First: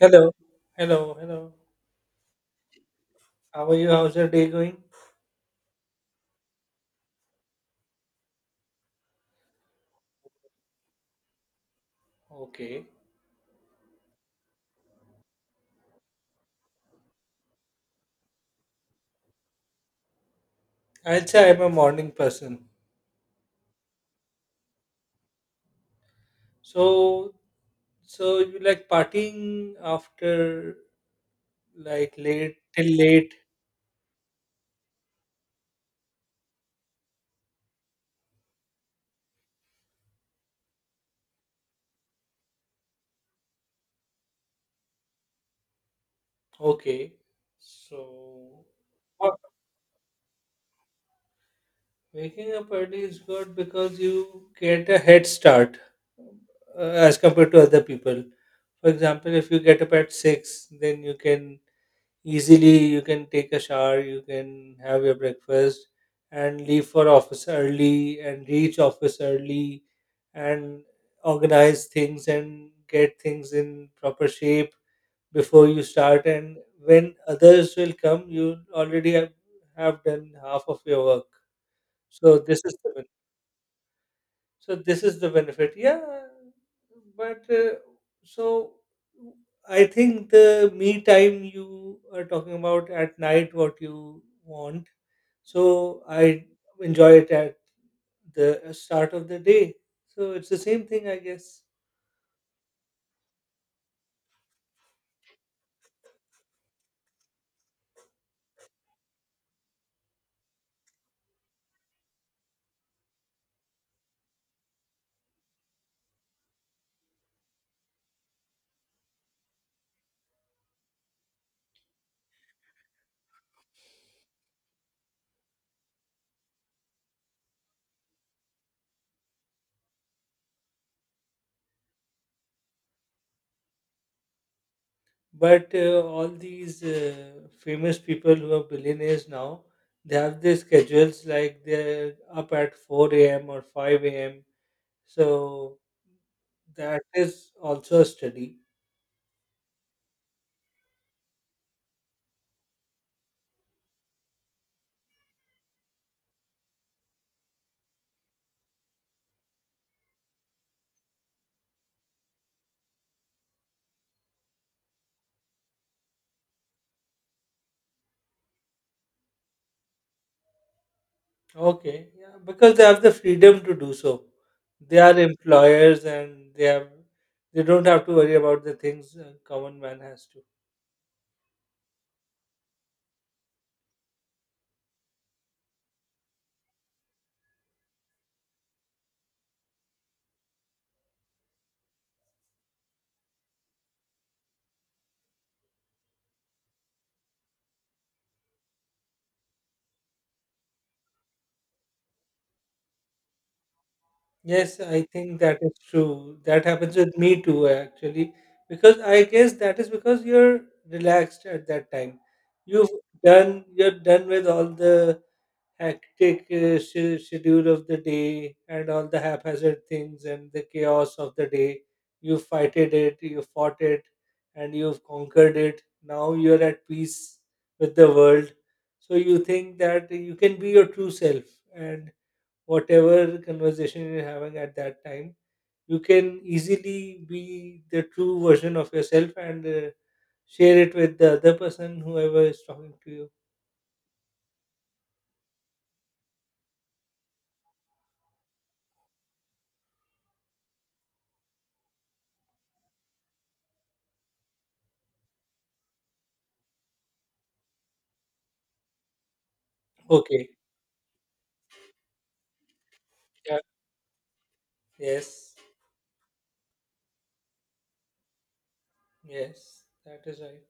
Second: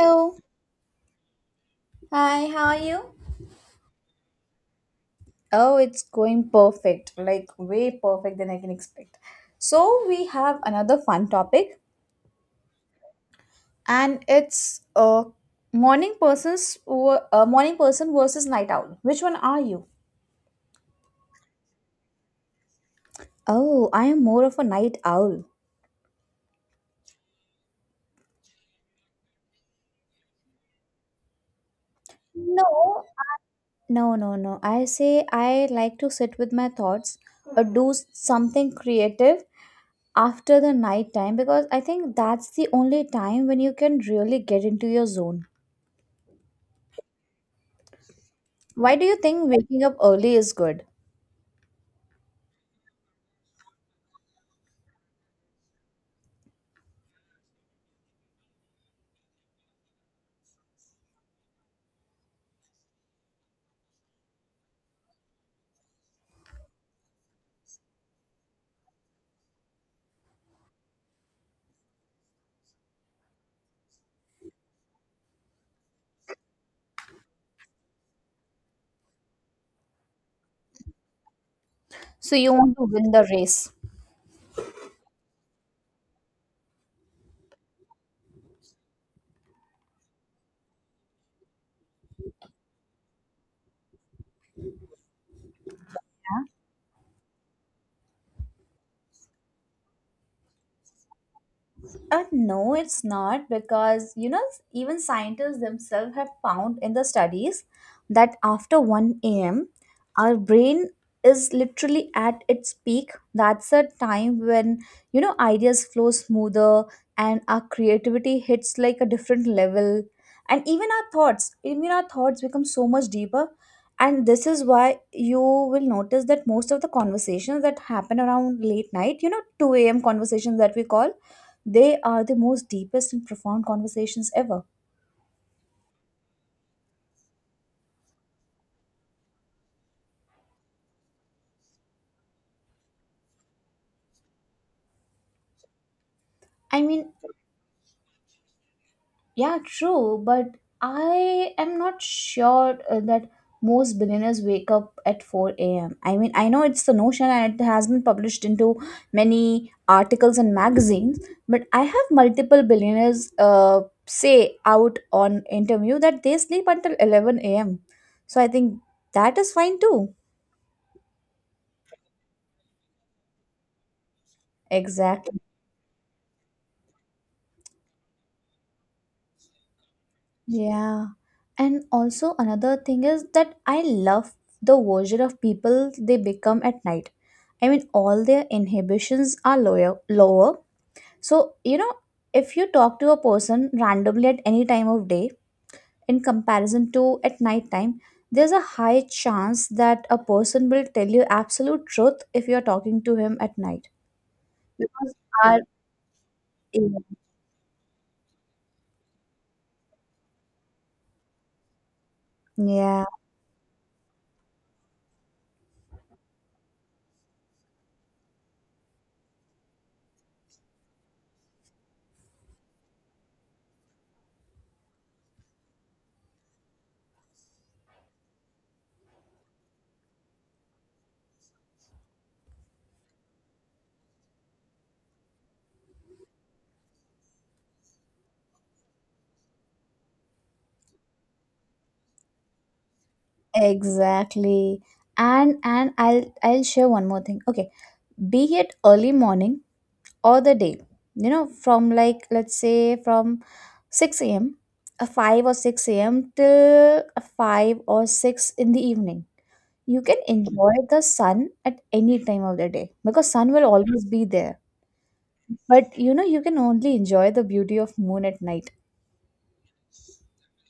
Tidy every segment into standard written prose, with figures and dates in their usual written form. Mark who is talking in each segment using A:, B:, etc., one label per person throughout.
A: Hello, hello, hello.
B: Hi, how are you?
A: How are you? How's your day going?
B: Oh, it's going perfect, like way perfect than I can expect. So, we have another fun topic
A: Okay.
B: and it's morning person versus night owl. Which one are you?
A: I'd say I'm a morning person.
B: Oh, I am more of a night owl.
A: So, so you like partying after like late till
B: No.
A: late?
B: No, no, no. I say I like to sit with my thoughts or do something creative after the night time because I think that's the only time when you can really get into your zone.
A: Okay. So,
B: Why do you
A: what-
B: think waking up early is good?
A: waking up early is good because you get a head start as compared to other people. For example, if you get up at six, then you can easily you can take a shower, you can have your breakfast and leave for office early and reach office early and organize things and get things in proper shape before you start. And when others will come, you already have done half of your work,
B: So
A: so
B: you
A: this is
B: want to
A: the
B: win the race.
A: benefit. Yeah, but so I think the me time you are talking about at night, what you want. So I enjoy it at the start of the day. So it's the same thing, I guess.
B: No, it's not because even scientists themselves have found in the studies that after 1 a.m. our brain is literally at its peak. That's a time when ideas flow smoother and our creativity hits like a different level, and even our thoughts become so much deeper. And this is why you will notice that most of the conversations that happen around late night, 2 a.m. conversations that we call, they are the most deepest and profound conversations ever.
A: But all these famous people who are billionaires now, they have their schedules like they're up at 4 a.m. or 5 a.m. So
B: I
A: that
B: mean,
A: is also a study.
B: yeah, true, but I am not sure that most billionaires wake up at 4 a.m. I mean, I know it's the notion and it has been published into many articles and magazines, but I have multiple billionaires say out on interview that they sleep until 11 a.m. So I think that is fine too.
A: Okay, yeah, because they have the freedom to do so. They are
B: Exactly.
A: employers and they don't have to worry about the things a common man has to.
B: Yeah. And also another thing is that I love the version of people they become at night. I mean, all their inhibitions are lower, lower. So, if you talk to a person randomly at any time of day in comparison to at night time, there's a high chance that a person will tell you absolute truth if you're talking to him at night.
A: Yes, I
B: Because
A: think that
B: our
A: is true. That happens with me too, actually, because I guess that is because you're relaxed at that time. You've
B: Yeah,
A: you're done with all the hectic schedule of the day and all the haphazard things and the chaos of the day. You fought it, and you've conquered it. Now you're at peace with the world. So you think that you can be your true self, and whatever conversation you're having at that time, you can easily be the true version of yourself and share it with the other person, whoever is talking to you.
B: exactly. And I'll share one more thing. Okay, be it early morning or the day from like let's say from 6 a.m, 5 or 6 a.m till 5 or 6 in the evening. You can
A: Okay.
B: enjoy the sun at any time of the day because sun
A: Yeah.
B: will always be there,
A: Yes.
B: but you can only enjoy the beauty of moon at night.
A: Yes, that is right.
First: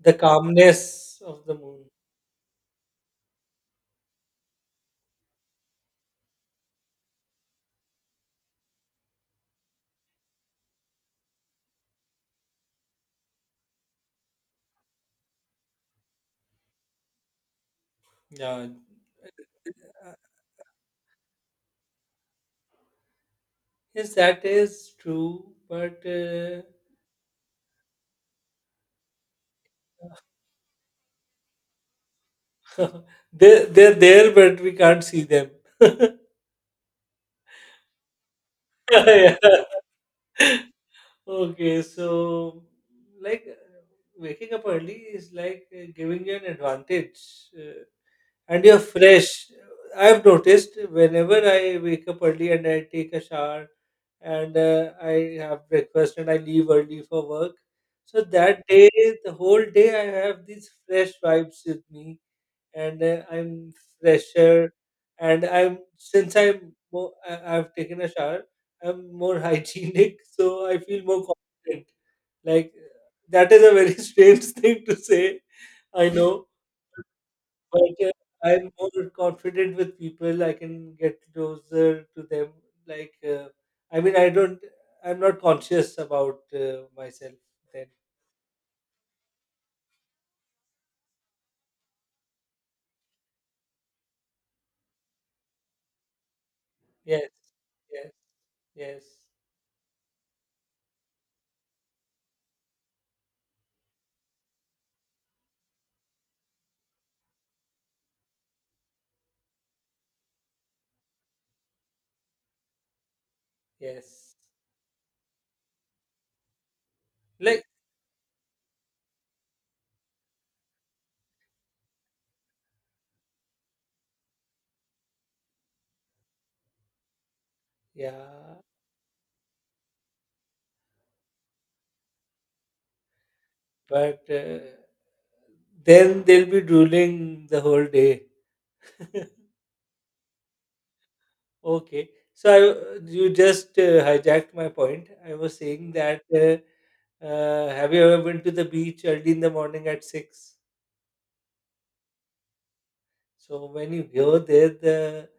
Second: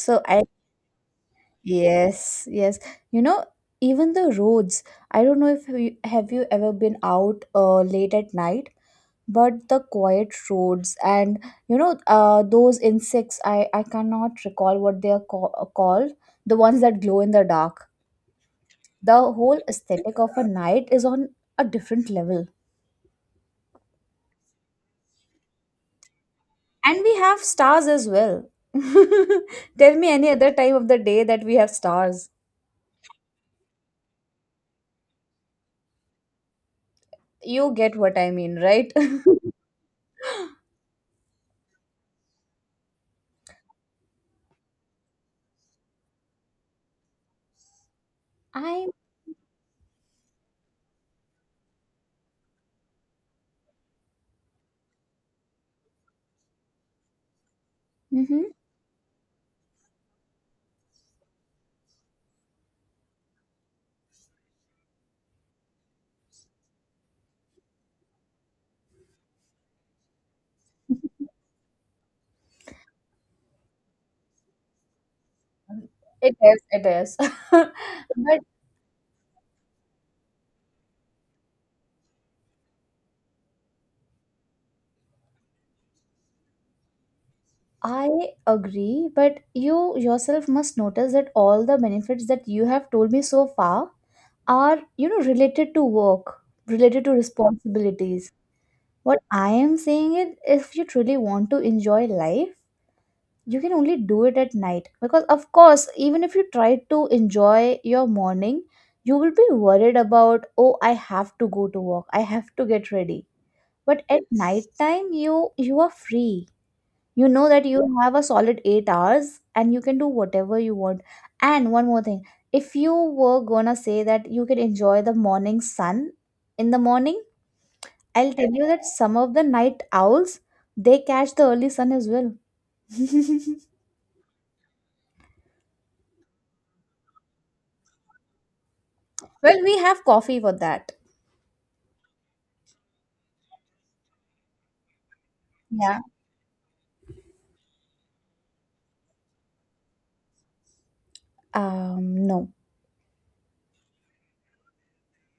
A: The
B: I
A: calmness of the moon.
B: Yes, yes. you know Even the roads, I don't know if you ever been out late at night, but the quiet roads and those insects, I cannot recall what they are called, the ones that glow in the dark.
A: Yeah.
B: The whole
A: uh,
B: aesthetic of a night is on a different level,
A: Yes, that is true, but
B: and we have stars as well. Tell me any other time of the day that we have stars.
A: they they're there, but we can't see them.
B: You get what I mean, right?
A: Yeah. Okay, so like waking up early is like giving you an advantage. uh, and you're
B: I
A: fresh. I've noticed whenever I wake up early and I take a shower and I have breakfast and I leave early for work. So
B: Mhm.
A: that day, the whole day, I have these fresh vibes with me and I'm fresher. And I'm since I'm more, I've taken a shower, I'm more hygienic, so I feel more confident. Like, that is a very strange thing to say, I
B: It
A: know,
B: is, it is. But
A: but I'm more confident with people. I can get closer to them. Like, I mean, I'm not conscious about myself then.
B: I agree, but you yourself must notice that all the benefits that you have told me so far are, related to work, related to
A: Yes, yes,
B: responsibilities.
A: yes,
B: What I am saying is, if you truly want to enjoy life, you can only do it at night. Because, of course, even if you try to enjoy your morning, you will be worried about, oh, I have to go to work, I have to get ready. But at
A: yes.
B: night time, you are free. You know
A: Like,
B: that you have a solid 8 hours and you can do whatever you want. And one more thing, if you were gonna say that you can enjoy the morning sun in the morning, I'll tell
A: yeah,
B: you that some of the night owls, they catch the early sun as well.
A: but then they'll be drooling the whole day.
B: Well, we have coffee for that.
A: Okay. You just hijacked my point. I was saying
B: Yeah.
A: that have you ever been to the beach early in the morning at six?
B: No.
A: So when you go there, the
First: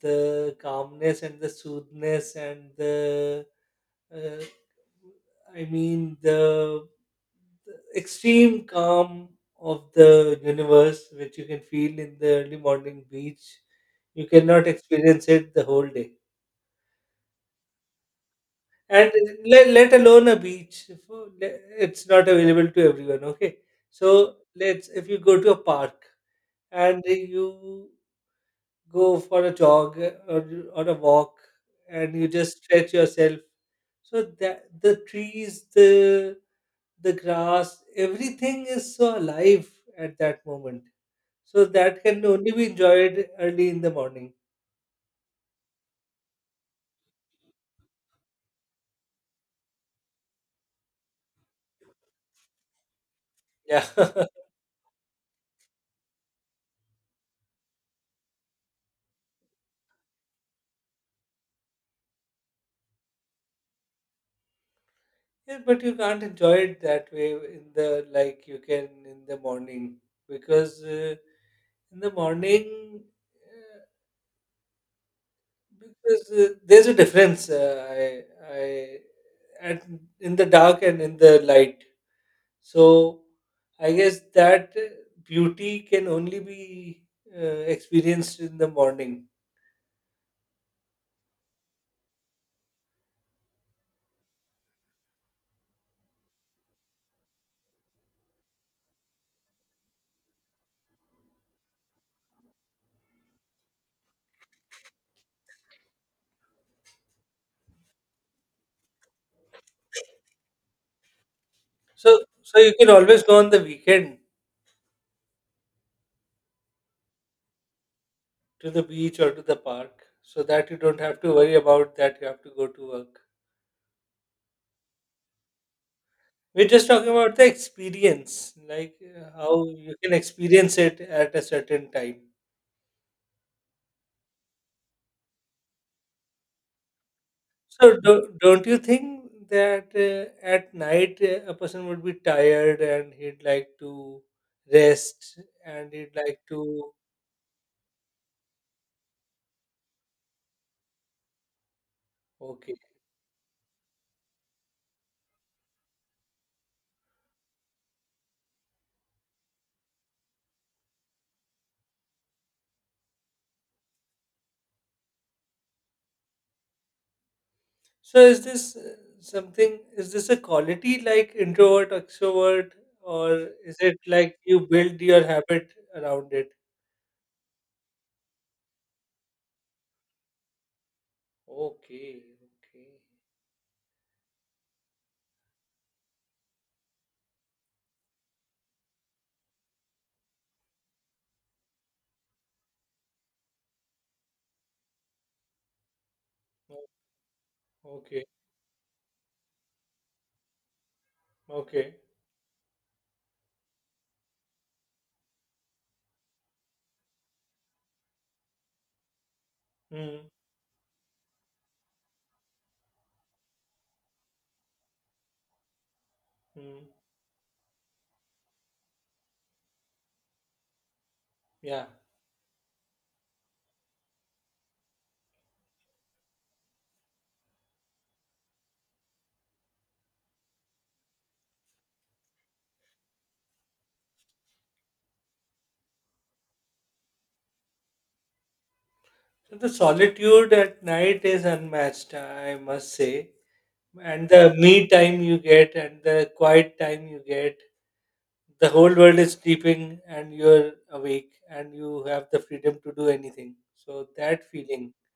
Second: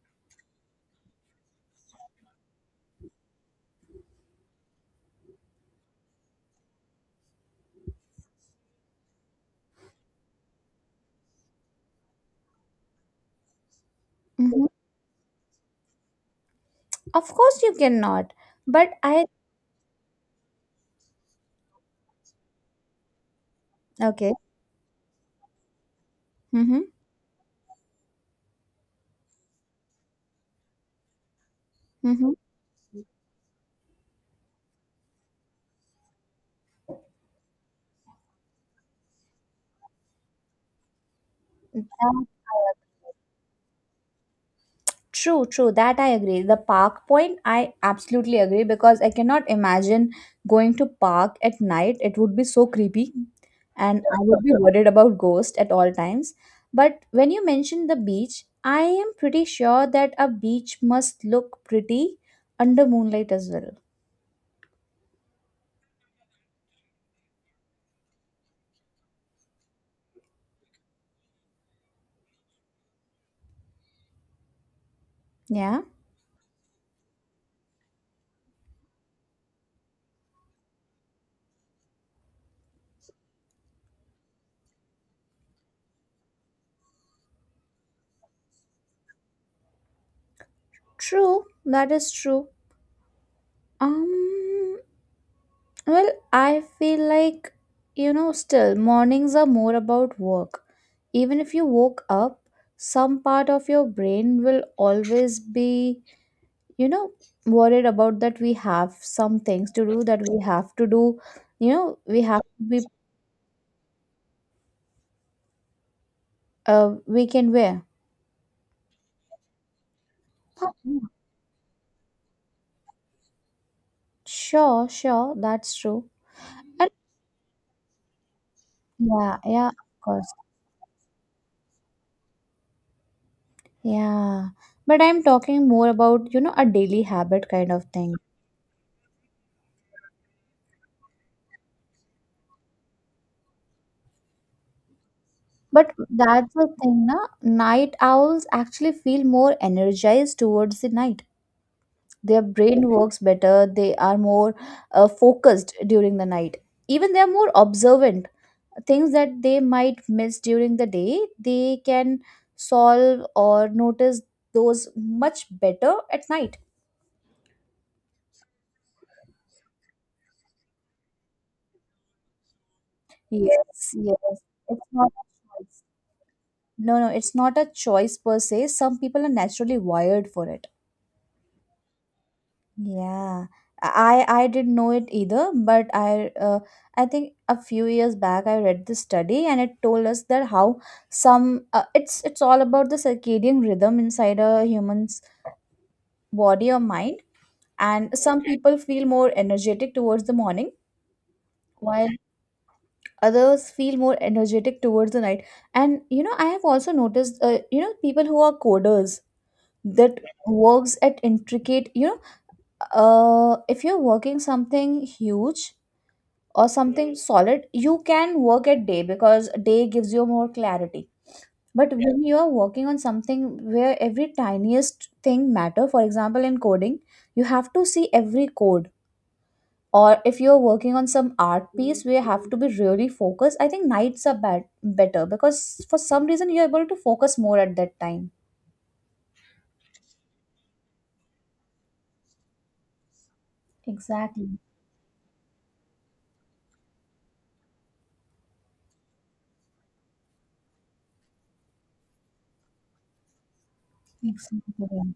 A: the calmness and the soothness and the uh, I mean the, the extreme calm of the universe, which you can feel in the early morning beach, you
B: hmm
A: cannot experience it the whole day.
B: of course you cannot, but
A: And
B: I.
A: let alone a beach, it's not available to everyone. Okay,
B: Okay.
A: so let's, if you go to a park
B: Mm-hmm,
A: and you go for a jog, or a walk, and you
B: mm-hmm.
A: just stretch yourself so that the trees, the grass, everything is so alive at that moment, so that can only be enjoyed early in the morning.
B: True, true. That I agree. The park point, I absolutely agree because I cannot imagine going to park at night. It would be so creepy
A: Yeah.
B: and I
A: Yeah,
B: would be worried about ghosts at all times. But when you mentioned the beach, I am pretty sure that a beach must look pretty under moonlight as well.
A: but you can't enjoy it that way in the, like you can in the morning because in the morning
B: Yeah.
A: Because there's a difference. I, at, in the dark and in the light. So I guess that beauty can only be experienced in the morning.
B: True. That is true. Um Well, I feel like, still mornings are more about work. Even if you woke up, some part of your brain will always be, you know, worried about that we have some things to do that we have to do, we
A: So,
B: have
A: so
B: to
A: you
B: be,
A: can always go on the weekend
B: we can wear.
A: to the beach or to the park, so that you don't have to worry about that you have to go to work.
B: Sure, sure, that's true.
A: We're just
B: And
A: talking about the experience, like
B: yeah,
A: how
B: yeah, of
A: you can
B: course.
A: experience it at a certain time.
B: Yeah. But I'm talking more about, a daily habit kind
A: So
B: of thing.
A: don't you think that at night a person would be tired and he'd like to rest and
B: But
A: he'd like
B: that's the
A: to
B: thing, na? Night owls actually feel more energized towards the night. Their
A: okay.
B: brain works better, they are more focused during the night. Even they are more observant. Things that they might miss during the day, they can solve or notice those much better at night.
A: So is this something is this a quality like introvert extrovert, or is
B: Yes,
A: it like
B: yes.
A: you
B: It's
A: build
B: not
A: your
B: a
A: habit
B: choice.
A: around it?
B: No, no, it's not a choice per se. Some people are naturally wired for it.
A: Okay, okay.
B: Yeah, I didn't know it either, but I think a few years back I read this study and it told us that how some it's all about the circadian rhythm inside a human's body or
A: O-
B: mind, and
A: Okay,
B: some people feel more energetic towards the morning
A: okay.
B: while others feel more energetic towards the night. And I have also noticed people who are coders that
A: Mm,
B: works at intricate, if you're working something huge or
A: mm.
B: something solid, you can work at day because day gives you more clarity.
A: Yeah.
B: But yeah, when you are working on something where every tiniest thing matter, for example in coding, you have to see every code, or if you're working on some art piece where you have to be really focused, I think nights are better because for some reason you're able to focus more at that time.
A: So the solitude at night is unmatched, I must say. And the
B: Exactly.
A: me time you get and the quiet time you get, the whole world is sleeping and you're awake and you have the freedom to do anything, so that feeling,
B: Exactly.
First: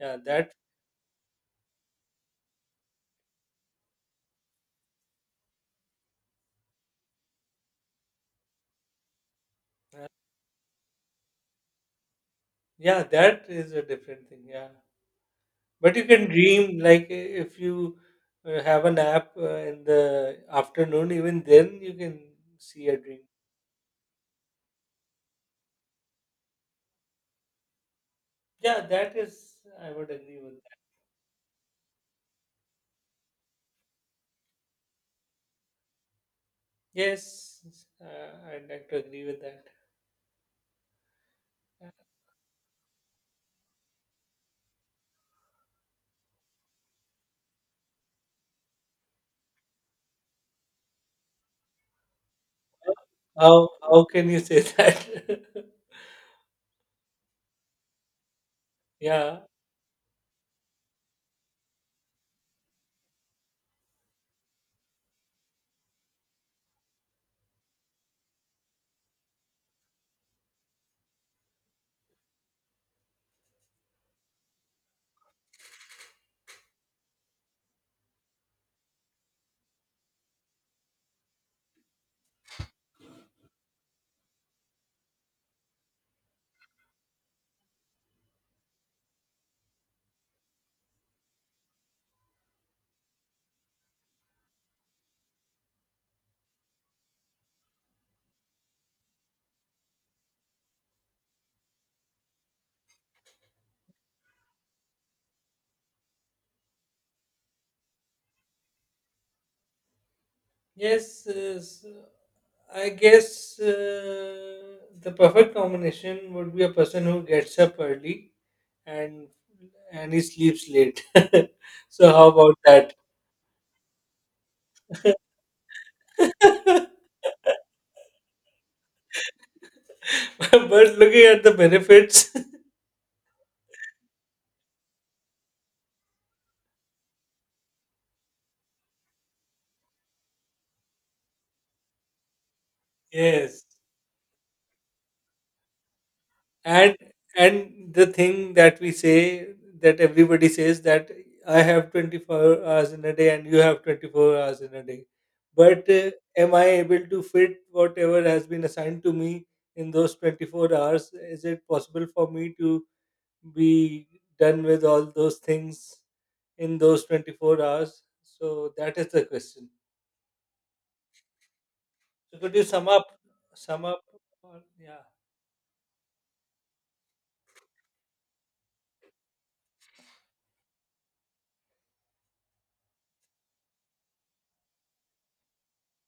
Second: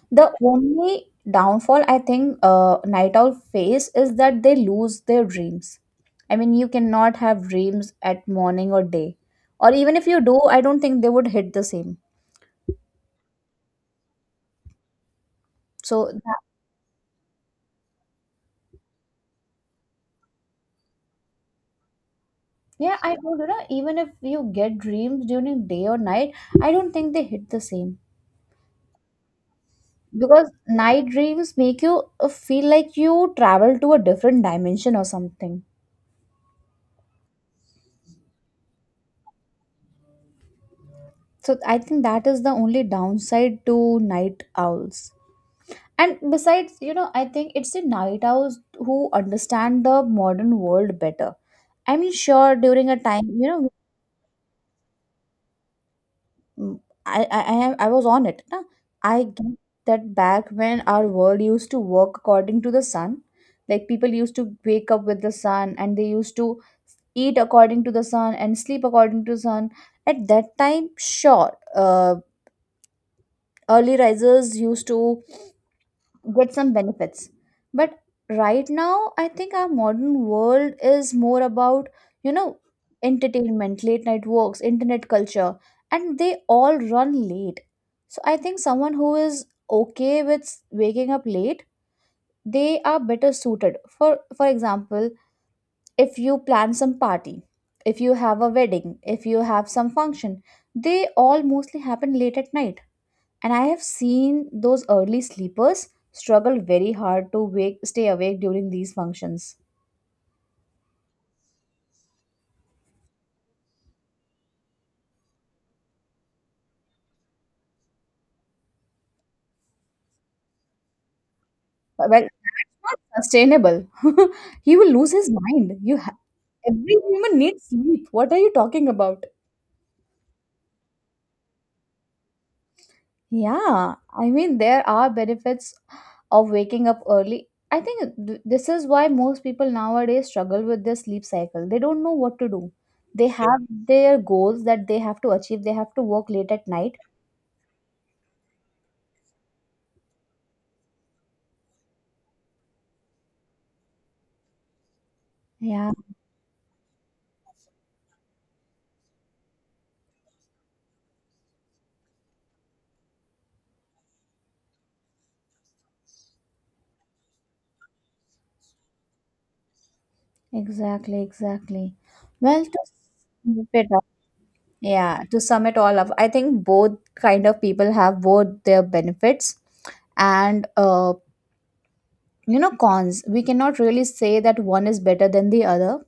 A: yeah,
B: The
A: that
B: only downfall I think night owl face is that they lose their dreams. I mean, you cannot have dreams at morning or day, or even if you do, I don't think they would hit the same.
A: yeah, that is a different thing. Yeah, but you
B: So
A: can
B: that,
A: dream, like, if you have a nap in the afternoon, even then you can see a
B: yeah, I
A: dream.
B: don't. Even if you get dreams during day or night, I don't think they hit the same
A: Yeah, that is I would agree
B: because
A: with that.
B: night dreams make you feel like you travel to a different dimension or something.
A: Yes, I'd like to agree with that.
B: So I think that is the only downside to night owls. And besides, I think it's the night owls who understand the modern world better. I mean, sure, during a time,
A: how how can you say that
B: mm, I I was on it. Na? I
A: yeah?
B: get that back when our world used to work according to the sun, like people used to wake up with the sun and they used to eat according to the sun and sleep according to the sun. At that time, sure, early risers used to get some benefits, but right now I think our modern world is more about you know entertainment, late night walks, internet culture, and they all run late. So I think someone who is okay with waking up late, they are better suited, for example, if you plan some party, if you have a wedding, if you have some function, they all mostly happen late at night, and I have seen those early sleepers struggle very hard to stay awake during these functions.
A: Yes, I guess the perfect combination would be a person who gets up early and he sleeps late. So
B: Well,
A: how
B: that's
A: about that?
B: not sustainable. He will lose his mind. Every human needs sleep. What are you talking about?
A: But looking at the benefits,
B: Yeah, I mean there are benefits of waking up early. I think this is why most people nowadays struggle with their sleep cycle. They don't know what to do. They have
A: yes.
B: their goals that they have to achieve. They have to work late at night.
A: and and the thing that we say, that everybody says, that I have 24 hours in a day and you have 24 hours in a day, but
B: Yeah.
A: am I able to fit whatever has been assigned to me in those 24 hours? Is it possible for me to be done with all those things in those 24 hours? So that is the question.
B: Exactly, exactly.
A: So could you
B: Well, to
A: sum up,
B: sum
A: sum
B: it
A: up,
B: up,
A: yeah,
B: yeah, to sum it all up, I think both kind of people have both their benefits and cons. We cannot really say that one is better than the other.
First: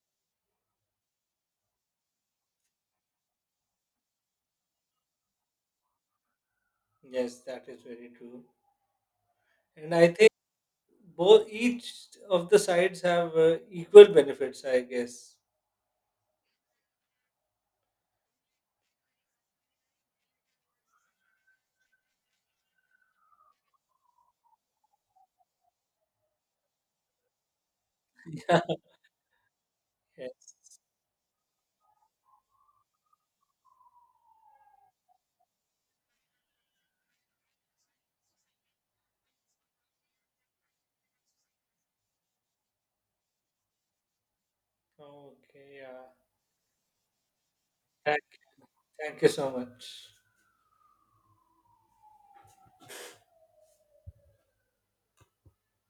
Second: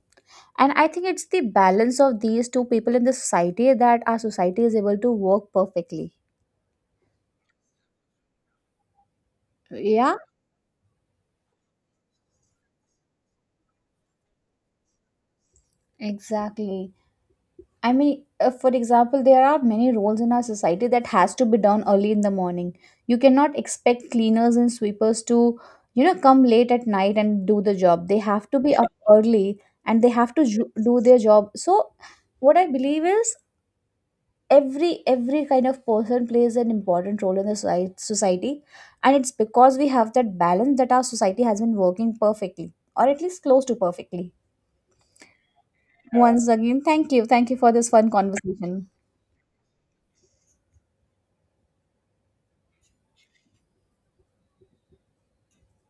B: And I think it's the balance of these two people in the society that our society is able to work perfectly.
A: yes, that is very true. And I
B: Yeah,
A: think both each of the sides have equal benefits, I guess.
B: exactly. I mean, for example, there are many roles in our society that has to be done early in the morning. You cannot expect cleaners and sweepers to, come late at night and do the job. They have to be up early and they have to
A: Yes.
B: do their job. So, what I believe is every kind of person plays an important role in the society, and it's because we have that balance that our society has been working perfectly, or at least close to perfectly.
A: Okay. Yeah.
B: Once again, thank you for this fun
A: Thank,
B: conversation.
A: thank you so much.